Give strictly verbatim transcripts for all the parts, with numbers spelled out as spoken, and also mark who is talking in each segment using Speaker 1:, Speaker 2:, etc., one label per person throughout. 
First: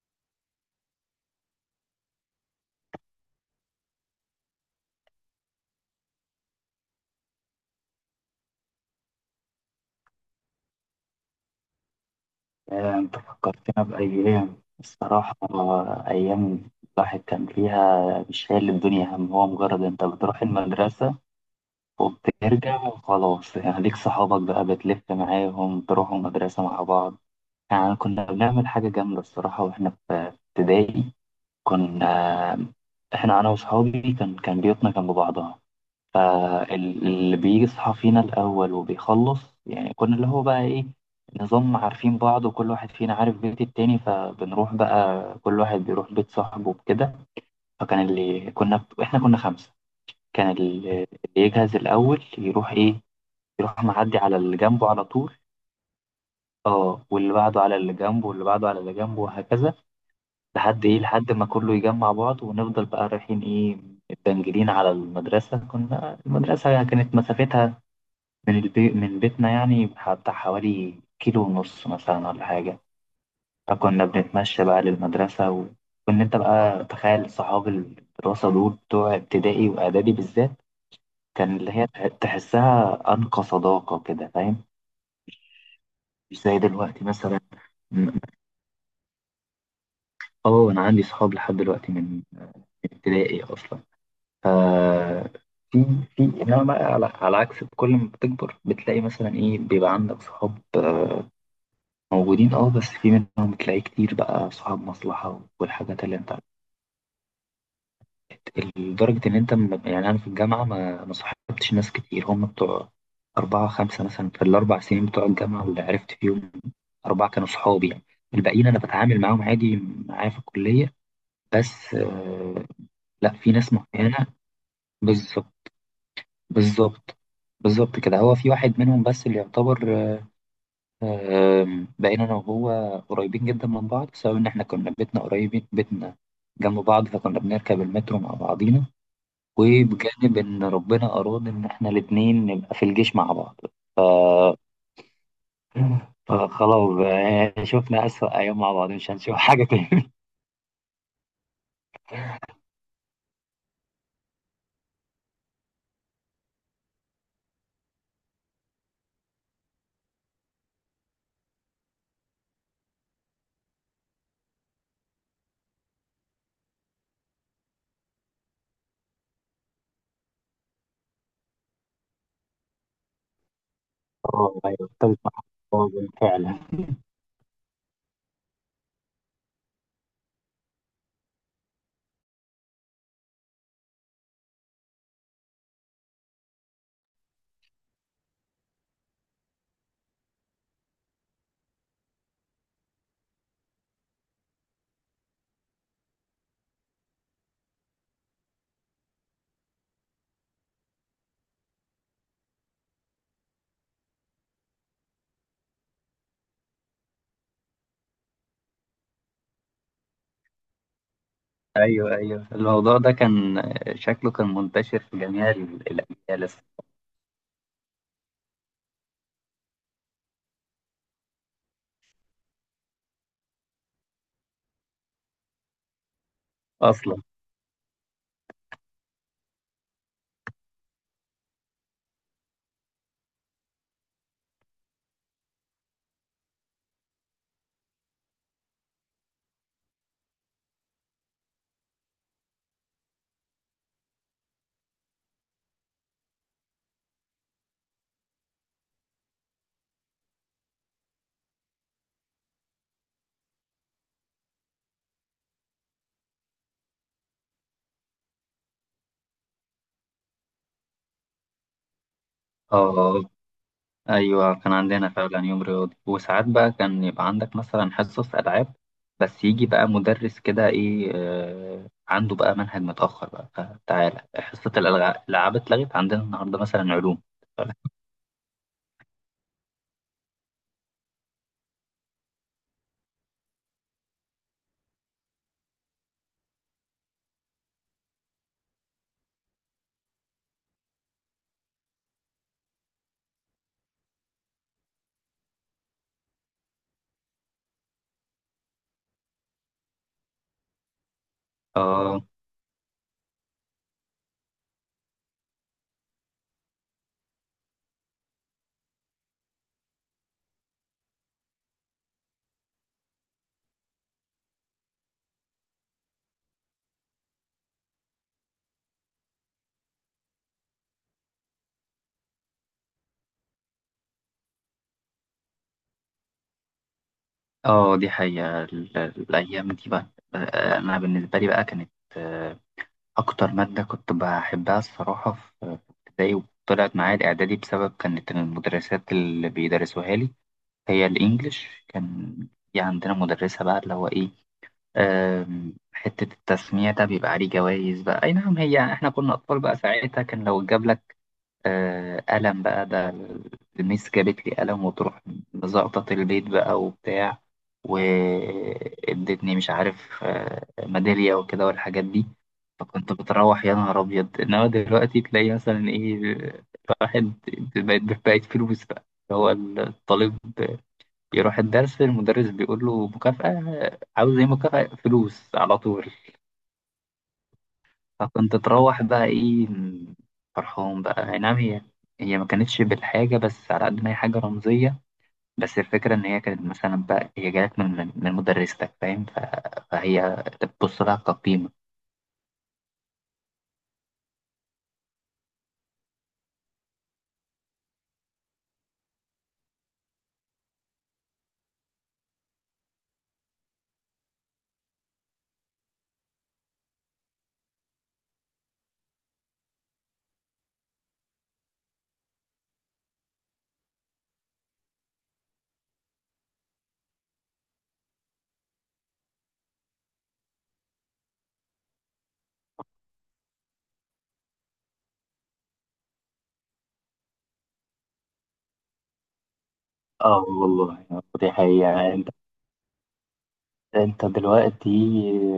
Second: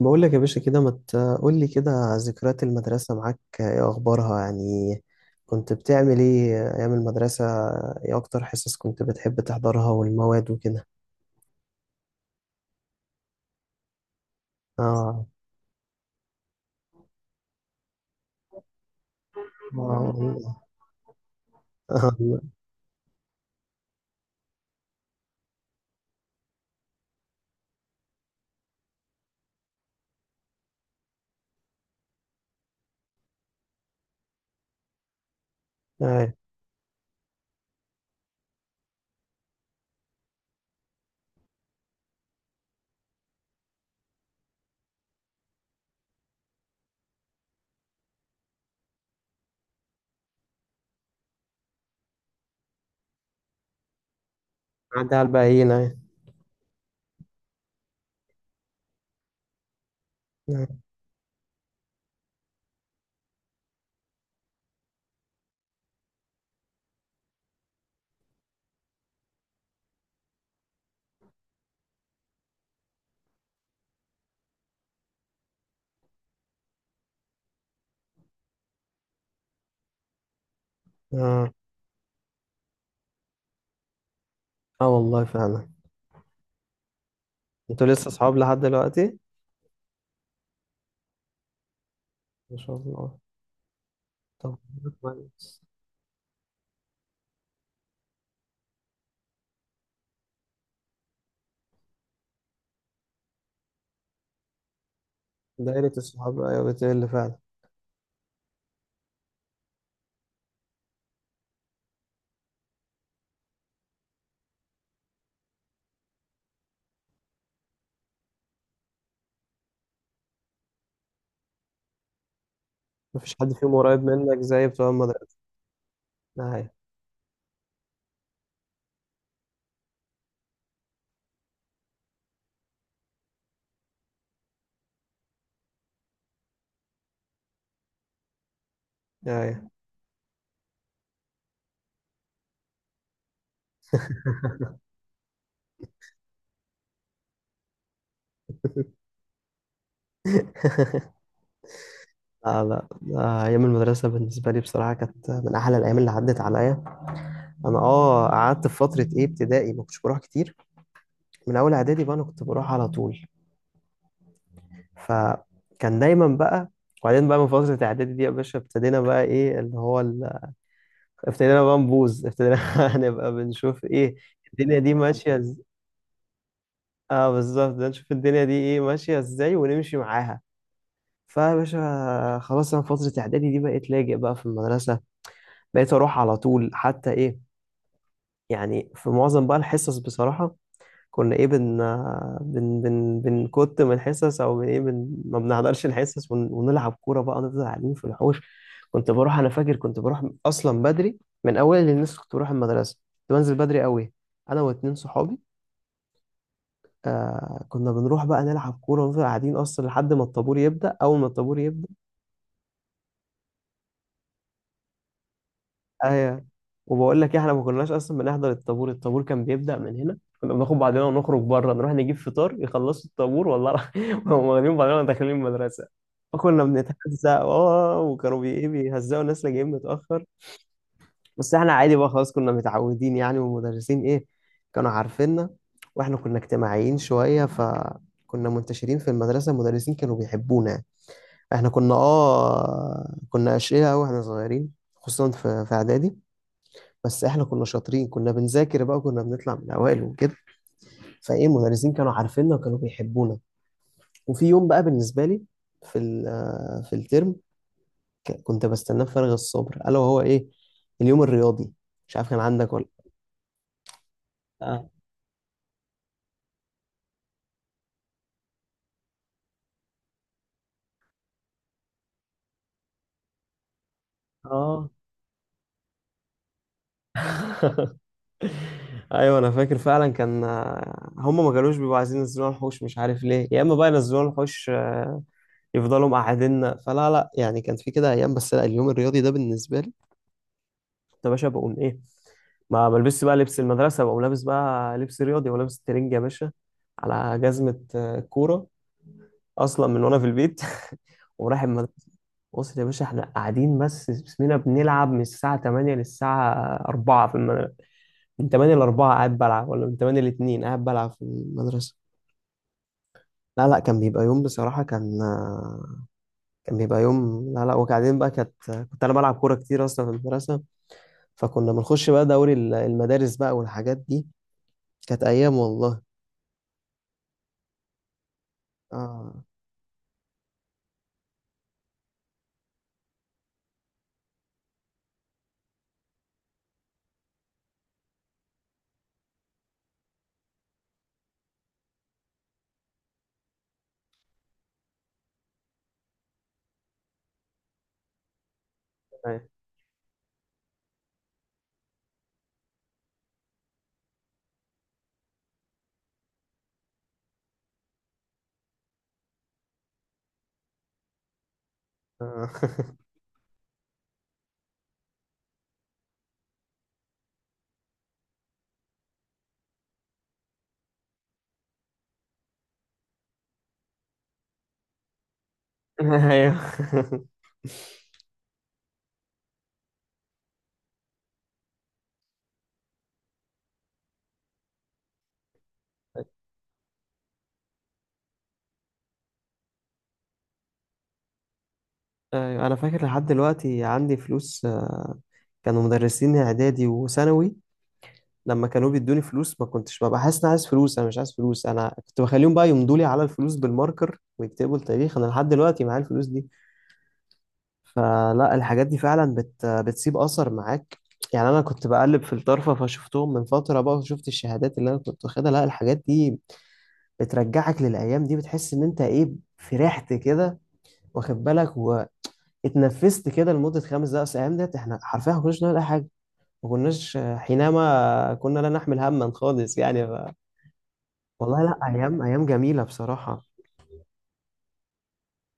Speaker 1: بقول لك يا باشا كده، ما تقول لي كده. ذكريات المدرسة معاك، ايه اخبارها يعني؟ كنت بتعمل ايه ايام المدرسة؟ ايه اكتر حصص كنت بتحب تحضرها والمواد وكده؟
Speaker 2: آه، أنت فكرتنا بأيام
Speaker 1: اه.
Speaker 2: الصراحة. آه، أيام الواحد كان فيها مش شايل الدنيا هم، هو مجرد أنت
Speaker 1: اه.
Speaker 2: بتروح المدرسة
Speaker 1: آه.
Speaker 2: وبترجع وخلاص. يعني ليك صحابك بقى بتلف معاهم، تروحوا المدرسة مع بعض. يعني كنا بنعمل حاجة جامدة الصراحة وإحنا في ابتدائي. كنا إحنا أنا وصحابي كان كان بيوتنا جنب بعضها،
Speaker 1: آه.
Speaker 2: فاللي بيصحى فينا الأول وبيخلص يعني كنا اللي هو بقى إيه، نظام عارفين بعض وكل واحد فينا عارف بيت التاني، فبنروح بقى كل واحد بيروح بيت صاحبه وكده. فكان اللي كنا إحنا كنا خمسة. كان اللي اللي يجهز الأول يروح إيه، يروح معدي على اللي جنبه على
Speaker 1: عدى على
Speaker 2: طول.
Speaker 1: الباقيين اهي.
Speaker 2: اه، واللي بعده على اللي جنبه، واللي بعده على اللي جنبه، وهكذا
Speaker 1: اه.
Speaker 2: لحد ايه لحد ما كله يجمع بعض، ونفضل بقى رايحين ايه، متبنجلين على المدرسة. كنا المدرسة كانت مسافتها من البي... من بيتنا يعني بتاع حوالي كيلو ونص مثلا ولا حاجة، فكنا بنتمشى بقى للمدرسة و... وإن أنت بقى تخيل صحاب الدراسة دول بتوع ابتدائي وإعدادي بالذات،
Speaker 1: اه.
Speaker 2: كان اللي هي تح- تحسها أنقى صداقة كده، فاهم؟
Speaker 1: آه، والله فعلا.
Speaker 2: مش زي دلوقتي مثلا.
Speaker 1: انتوا لسه
Speaker 2: م-
Speaker 1: اصحاب لحد دلوقتي؟
Speaker 2: اه، أنا عندي صحاب لحد دلوقتي من
Speaker 1: ما شاء الله.
Speaker 2: ابتدائي أصلا. ف
Speaker 1: طب. كويس.
Speaker 2: في في إنما بقى على... على عكس، كل ما بتكبر بتلاقي مثلا إيه، بيبقى عندك صحاب موجودين اه، بس في منهم تلاقيه كتير بقى صاحب مصلحة
Speaker 1: دايرة
Speaker 2: والحاجات اللي انت
Speaker 1: الصحاب،
Speaker 2: عارف.
Speaker 1: ايوه بتقل فعلا.
Speaker 2: لدرجة ان انت م- يعني انا في الجامعة ما ما صاحبتش ناس كتير، هم بتوع أربعة خمسة مثلا في الأربع سنين بتوع الجامعة. اللي عرفت فيهم أربعة كانوا صحابي يعني. الباقيين أنا بتعامل معاهم عادي معايا في الكلية بس. آه، لا
Speaker 1: مفيش حد
Speaker 2: في ناس
Speaker 1: فيهم قريب
Speaker 2: معينة.
Speaker 1: منك زي بتوع المدرسة؟
Speaker 2: بالظبط،
Speaker 1: ايوه،
Speaker 2: بالظبط، بالظبط كده. هو في واحد منهم بس اللي يعتبر، آم، بقينا أنا وهو قريبين جدا من بعض، بسبب إن إحنا كنا بيتنا قريبين، بيتنا جنب بعض، فكنا بنركب المترو مع بعضينا.
Speaker 1: ايوه.
Speaker 2: وبجانب إن ربنا أراد إن إحنا الاتنين نبقى في الجيش مع بعض فخلاص بقى يعني شفنا أسوأ أيام مع بعض، مش هنشوف حاجة تاني.
Speaker 1: لا، لا، لا، أيام المدرسة بالنسبة لي بصراحة كانت من أحلى الأيام اللي عدت عليا. أنا أه قعدت في فترة إيه ابتدائي، ما كنتش بروح كتير. من أول إعدادي بقى أنا كنت بروح على طول، فكان دايما بقى. وبعدين بقى من فترة إعدادي دي يا باشا ابتدينا بقى إيه اللي هو ال... ابتدينا بقى نبوظ، ابتدينا نبقى بنشوف إيه
Speaker 2: اه، ايوه
Speaker 1: الدنيا دي
Speaker 2: ابتدت مع
Speaker 1: ماشية إز...
Speaker 2: بعض فعلا.
Speaker 1: أه بالظبط، ده نشوف الدنيا دي إيه ماشية إزاي ونمشي معاها. فيا باشا خلاص أنا فترة إعدادي دي بقيت لاجئ بقى في المدرسة، بقيت أروح على طول، حتى إيه يعني في معظم بقى الحصص بصراحة كنا ايه بن بن بن بنكت من الحصص، او بن ايه بن ما بنحضرش الحصص ون... ونلعب كورة بقى، نفضل قاعدين في الحوش. كنت بروح، انا فاكر كنت بروح اصلا بدري من اول الناس، كنت بروح المدرسة كنت بنزل بدري قوي انا واتنين صحابي. آه، كنا بنروح بقى نلعب كورة ونفضل قاعدين اصلا لحد ما الطابور يبدأ. اول ما الطابور يبدأ،
Speaker 2: ايوه، ايوه، الموضوع ده كان شكله كان منتشر في جميع ال-
Speaker 1: ايوه.
Speaker 2: الاجيال
Speaker 1: وبقول لك إيه، احنا ما كناش اصلا بنحضر الطابور. الطابور كان بيبدأ من هنا، كنا بناخد بعضنا ونخرج بره نروح نجيب فطار، يخلصوا الطابور والله العظيم، وهم واخدين بعضنا داخلين المدرسه. فكنا
Speaker 2: اصلا.
Speaker 1: بنتهزق، اه، وكانوا بي إيه بيهزقوا الناس اللي جايين متأخر. بس احنا عادي بقى خلاص، كنا متعودين يعني، والمدرسين ايه كانوا عارفيننا، واحنا كنا اجتماعيين شوية فكنا منتشرين في المدرسة، المدرسين كانوا بيحبونا يعني. احنا كنا اه كنا أشقياء أوي واحنا صغيرين، خصوصا في في إعدادي. بس احنا كنا شاطرين، كنا بنذاكر بقى، كنا بنطلع من الاوائل وكده، فايه المدرسين كانوا عارفيننا وكانوا بيحبونا. وفي يوم بقى بالنسبه لي، في ال- آه، في الترم، ك- كنت بستناه بفارغ الصبر، الا وهو ايه، اليوم الرياضي. مش عارف كان عندك ولا؟
Speaker 2: اه، ايوه كان
Speaker 1: اه.
Speaker 2: عندنا فعلا يوم رياضي. وساعات بقى كان يبقى عندك مثلا حصص العاب، بس يجي بقى مدرس كده ايه، آه عنده بقى منهج متاخر بقى، فتعالى حصه
Speaker 1: اه.
Speaker 2: الألع- الالعاب اتلغت عندنا النهارده مثلا علوم.
Speaker 1: ايوه انا فاكر فعلا، كان آه، هم ما كانوش بيبقوا عايزين ينزلونا الحوش، مش عارف ليه، يا اما بقى ينزلونا الحوش آه، يفضلوا مقعديننا، فلا لا يعني كان في كده ايام. بس لا، اليوم الرياضي ده بالنسبه لي يا باشا بقوم ايه، ما بلبسش بقى لبس المدرسه، بقوم لابس بقى لبس رياضي ولابس ترنج يا باشا، على جزمه آه، كوره، اصلا من وانا في البيت. ورايح المدرسه،
Speaker 2: اه.
Speaker 1: وصل يا باشا احنا قاعدين بس بسمنا بنلعب من الساعه تمانية للساعه أربعة في المدرسه، من تمانية ل أربعة قاعد بلعب، ولا من ثمانية ل اثنين قاعد بلعب في المدرسه؟ لا لا، كان بيبقى يوم بصراحه، كان آه، كان بيبقى يوم، لا لا. وبعدين بقى، كانت كنت انا بلعب كوره كتير اصلا في المدرسه، فكنا بنخش بقى دوري ال- المدارس بقى والحاجات دي. كانت أيام والله.
Speaker 2: اه، دي حقيقه، ال-
Speaker 1: آه.
Speaker 2: الايام دي بقى. آه، انا بالنسبه لي بقى كانت آه، اكتر ماده كنت بحبها الصراحه في في ابتدائي وطلعت معايا الاعدادي، بسبب كانت المدرسات اللي بيدرسوها لي هي الإنجليش. كان في عندنا مدرسة بقى اللي هو إيه، آم، حتة التسميع ده بيبقى عليه جوائز بقى. أي نعم، هي إحنا كنا
Speaker 1: أيوة.
Speaker 2: أطفال بقى ساعتها، كان لو جاب لك آه، قلم بقى ده، الميس جابت لي قلم وتروح مزقطط البيت بقى وبتاع، وادتني مش عارف آه، ميدالية وكده والحاجات دي.
Speaker 1: آه.
Speaker 2: فكنت بتروح يا نهار أبيض. إنما دلوقتي تلاقي مثلا إيه، واحد بقت بقت فلوس بقى، اللي هو الطالب يروح الدرس، المدرس بيقول له مكافأة، عاوز ايه؟ مكافأة فلوس على طول.
Speaker 1: أيوة،
Speaker 2: فكنت تروح بقى ايه، فرحان بقى. اي نعم، هي هي ما كانتش بالحاجة، بس على قد ما هي حاجة رمزية. بس الفكرة إن هي كانت مثلا بقى هي جالك من من من مدرستك، فاهم؟ ف- فهي بتبص لها كقيمة.
Speaker 1: أيوة، أنا فاكر لحد دلوقتي عندي فلوس آه، كانوا مدرسين إعدادي وثانوي، لما كانوا بيدوني فلوس ما كنتش ببقى حاسس إن أنا عايز فلوس، أنا مش عايز فلوس، أنا كنت بخليهم بقى يمضوا لي على الفلوس بالماركر ويكتبوا التاريخ. أنا لحد دلوقتي معايا الفلوس دي. فلا الحاجات دي فعلا بت... بتسيب أثر معاك يعني. أنا كنت بقلب في الطرفة فشفتهم من فترة بقى، وشفت الشهادات اللي أنا كنت واخدها. لا، الحاجات دي بترجعك للأيام دي، بتحس إن أنت إيه فرحت كده، واخد بالك، واتنفست كده لمدة خمس دقايق. أصل الأيام ديت إحنا حرفيا ما كناش نعمل أي حاجة، ما كناش حينما كنا لا نحمل هما خالص يعني ف...
Speaker 2: اه والله. دي
Speaker 1: والله لا،
Speaker 2: حقيقة.
Speaker 1: أيام،
Speaker 2: انت
Speaker 1: أيام جميلة بصراحة.
Speaker 2: انت دلوقتي،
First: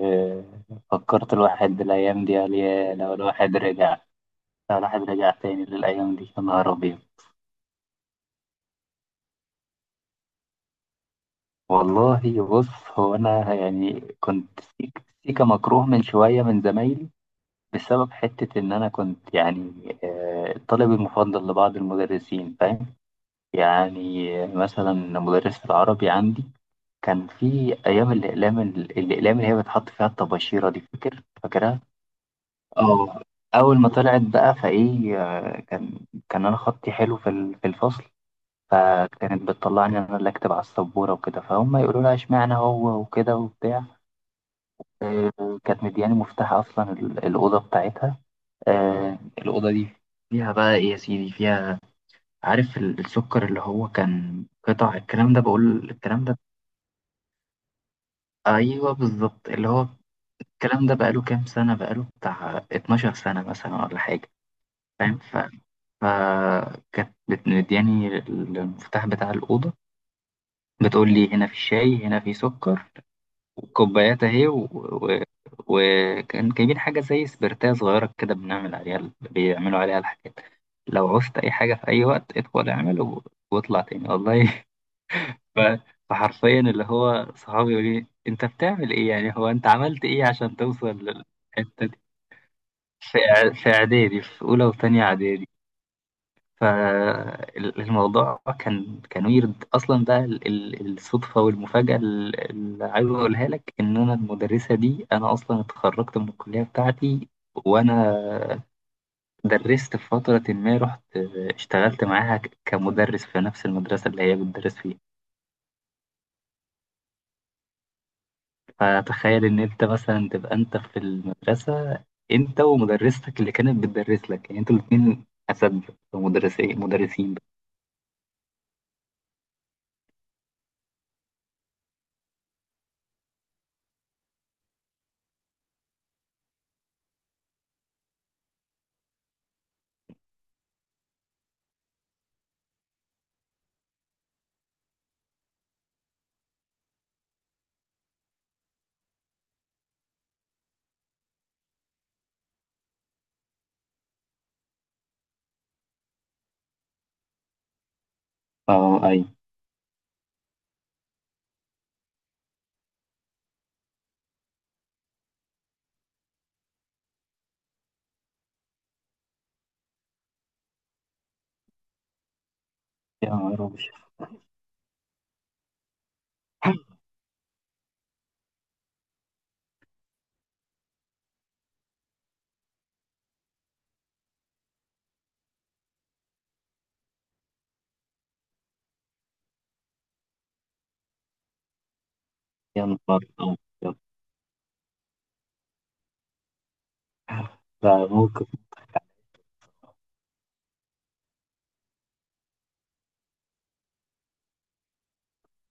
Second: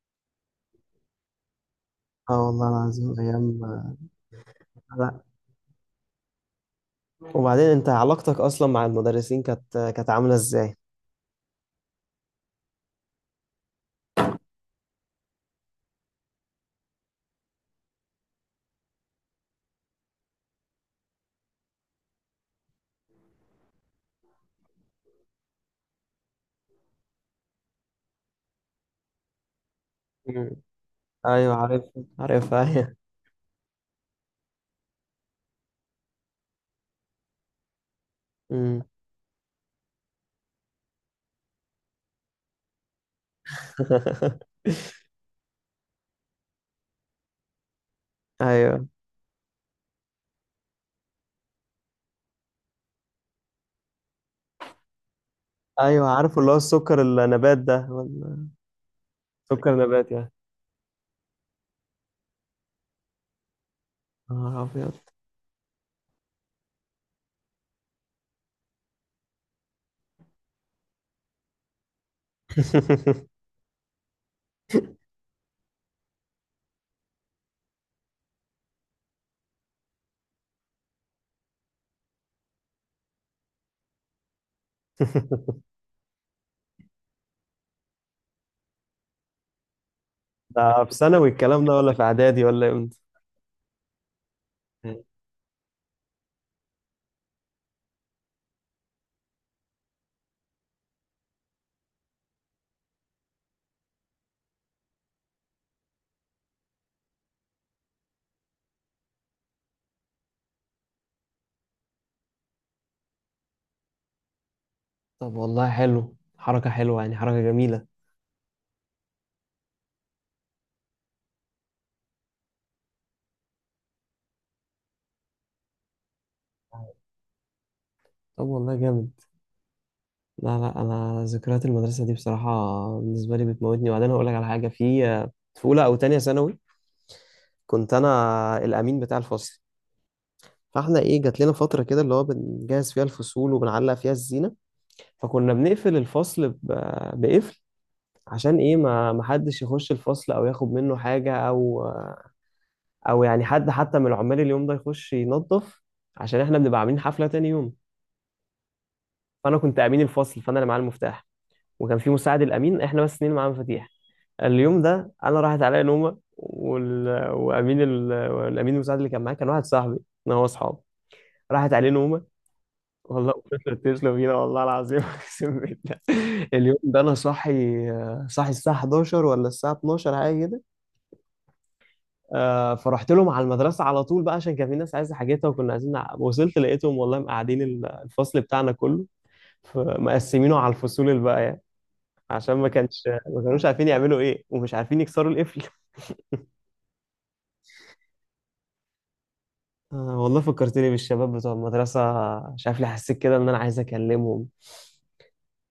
Speaker 2: آه، فكرت الواحد الايام دي،
Speaker 1: اه
Speaker 2: قال
Speaker 1: والله
Speaker 2: يا
Speaker 1: العظيم
Speaker 2: لو
Speaker 1: أيام.
Speaker 2: الواحد رجع لو الواحد
Speaker 1: لا،
Speaker 2: رجع تاني للايام دي، يا نهار ابيض.
Speaker 1: وبعدين أنت علاقتك أصلا مع المدرسين كانت كانت عاملة إزاي؟
Speaker 2: والله بص، هو انا يعني كنت سيك- سيكا مكروه من شويه من زمايلي، بسبب حته ان انا كنت يعني آه، الطالب المفضل لبعض المدرسين، فاهم؟ يعني آه، مثلا مدرس العربي عندي كان في ايام الاقلام، ال- الاقلام اللي هي بتحط فيها
Speaker 1: مم.
Speaker 2: الطباشيره دي، فاكر
Speaker 1: أيوه،
Speaker 2: فاكرها؟
Speaker 1: عارف. عارف، أيوه.
Speaker 2: اه، اول ما طلعت بقى فايه آه، كان كان انا خطي حلو في ال- في الفصل،
Speaker 1: مم.
Speaker 2: فكانت بتطلعني أنا اللي أكتب على السبورة وكده، فهم يقولوا لها إشمعنى هو وكده وبتاع. آه، كانت مدياني مفتاح أصلا ال- الأوضة بتاعتها.
Speaker 1: ايوه،
Speaker 2: آه، الأوضة دي فيها بقى إيه يا سيدي، فيها عارف ال- السكر اللي هو كان قطع الكلام ده، بقول
Speaker 1: ايوه،
Speaker 2: الكلام
Speaker 1: عارف
Speaker 2: ده.
Speaker 1: اللي هو السكر النبات ده ولا؟
Speaker 2: أيوه بالظبط، اللي
Speaker 1: سكر
Speaker 2: هو
Speaker 1: نبات يعني.
Speaker 2: الكلام ده بقاله كام سنة، بقاله بتاع اتناشر سنة مثلا ولا حاجة.
Speaker 1: يا نهار أبيض.
Speaker 2: فاهم؟ ف... فكانت بت- مدياني المفتاح بتاع الأوضة، بتقول لي هنا في شاي، هنا في سكر، كوبايات اهي. وكان و... و... وكان جايبين حاجة زي سبرتاية صغيرة كده، بنعمل عليها ال- بيعملوا عليها الحاجات. لو عوزت أي حاجة في أي وقت ادخل اعمل و... واطلع تاني، والله. ف... فحرفيا اللي هو صحابي يقول لي أنت بتعمل إيه يعني، هو أنت عملت إيه عشان
Speaker 1: ده
Speaker 2: توصل
Speaker 1: في ثانوي الكلام ده،
Speaker 2: للحتة
Speaker 1: ولا
Speaker 2: دي؟
Speaker 1: في اعدادي، ولا امتى؟
Speaker 2: في إع- في إعدادي، في أولى وتانية إعدادي. فالموضوع كان كان ويرد اصلا بقى ال- ال- الصدفه والمفاجاه ال- اللي عايز اقولها لك، ان انا المدرسه دي انا اصلا اتخرجت من الكليه بتاعتي، وانا درست في فتره. ما رحت اشتغلت معاها ك- كمدرس في نفس المدرسه اللي هي بتدرس فيها.
Speaker 1: طب والله حلو، حركة حلوة يعني، حركة جميلة.
Speaker 2: فتخيل ان انت مثلا تبقى انت في المدرسه انت ومدرستك اللي كانت بتدرس لك، يعني انتوا الاثنين اساتذه، مدرسين مدرسين.
Speaker 1: طب والله جامد. لا لا، انا ذكريات المدرسة دي بصراحة بالنسبة لي بتموتني. وبعدين هقول لك على حاجة، في في اولى او تانية ثانوي كنت انا الامين بتاع الفصل. فاحنا ايه جات لنا فترة كده اللي هو بنجهز فيها الفصول وبنعلق فيها الزينة، فكنا بنقفل الفصل ب- بقفل، عشان ايه ما ما حدش يخش الفصل او ياخد منه حاجة، او او يعني حد حتى من العمال اليوم ده يخش ينظف، عشان احنا بنبقى عاملين حفله تاني يوم.
Speaker 2: اه، اي.
Speaker 1: فانا كنت امين الفصل، فانا اللي معايا المفتاح، وكان في مساعد الامين، احنا بس اتنين معانا مفاتيح. اليوم ده انا راحت عليا نومه، وال... وامين ال... الامين المساعد اللي كان معايا، كان واحد صاحبي انا، هو اصحاب، راحت عليه نومه.
Speaker 2: يا
Speaker 1: والله
Speaker 2: نهار
Speaker 1: تسلم
Speaker 2: أبيض.
Speaker 1: تسلم بينا والله العظيم، اقسم بالله. اليوم ده انا صاحي، صاحي الساعه حداشر ولا الساعه اتناشر حاجه كده. آه، فرحت لهم على المدرسه على طول بقى عشان كان في ناس عايزه حاجتها، وكنا عايزين نع- وصلت لقيتهم والله مقعدين ال- الفصل بتاعنا كله، ف- مقسمينه على الفصول الباقيه، عشان ما
Speaker 2: يا
Speaker 1: كانش
Speaker 2: نهار
Speaker 1: ما كانوش عارفين
Speaker 2: أبيض.
Speaker 1: يعملوا ايه، ومش عارفين يكسروا القفل.
Speaker 2: فممكن
Speaker 1: آه، والله فكرتني بالشباب بتوع المدرسه، مش عارف ليه حسيت كده ان انا عايز اكلمهم،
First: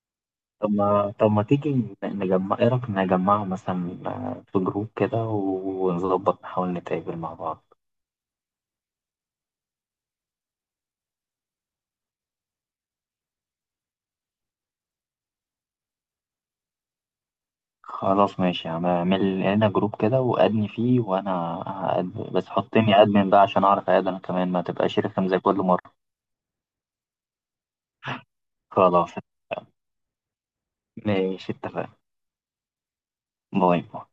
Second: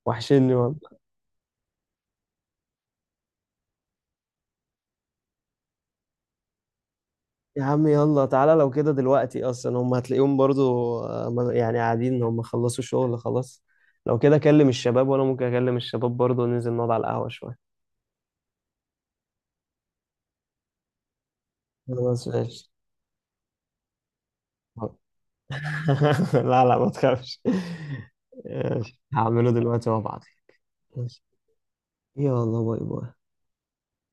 Speaker 1: وحشني
Speaker 2: طب
Speaker 1: والله.
Speaker 2: ما طب ما تيجي نجمع، ايه رأيك نجمعه مثلا آه، في جروب كده ونظبط نحاول نتقابل مع
Speaker 1: يا
Speaker 2: بعض؟
Speaker 1: عم يلا تعالى، لو كده دلوقتي اصلا هم هتلاقيهم برضو آه، ما- يعني قاعدين هم خلصوا شغل خلاص. لو كده اكلم الشباب، وانا ممكن اكلم الشباب برضو، ننزل نقعد على القهوه شويه.
Speaker 2: خلاص ماشي. يعني اعمل لنا جروب كده وأدني فيه، وأنا
Speaker 1: خلاص
Speaker 2: هأد- بس
Speaker 1: ماشي.
Speaker 2: حطني أدمن بقى عشان أعرف أقعد أنا كمان، ما
Speaker 1: آه.
Speaker 2: تبقاش رخم زي كل مرة.
Speaker 1: لا لا، ما تخافش. ماشي،
Speaker 2: خلاص
Speaker 1: هعمله دلوقتي وابعتلك. ماشي.
Speaker 2: ماشي، اتفقنا.
Speaker 1: يلا باي باي.
Speaker 2: باي باي.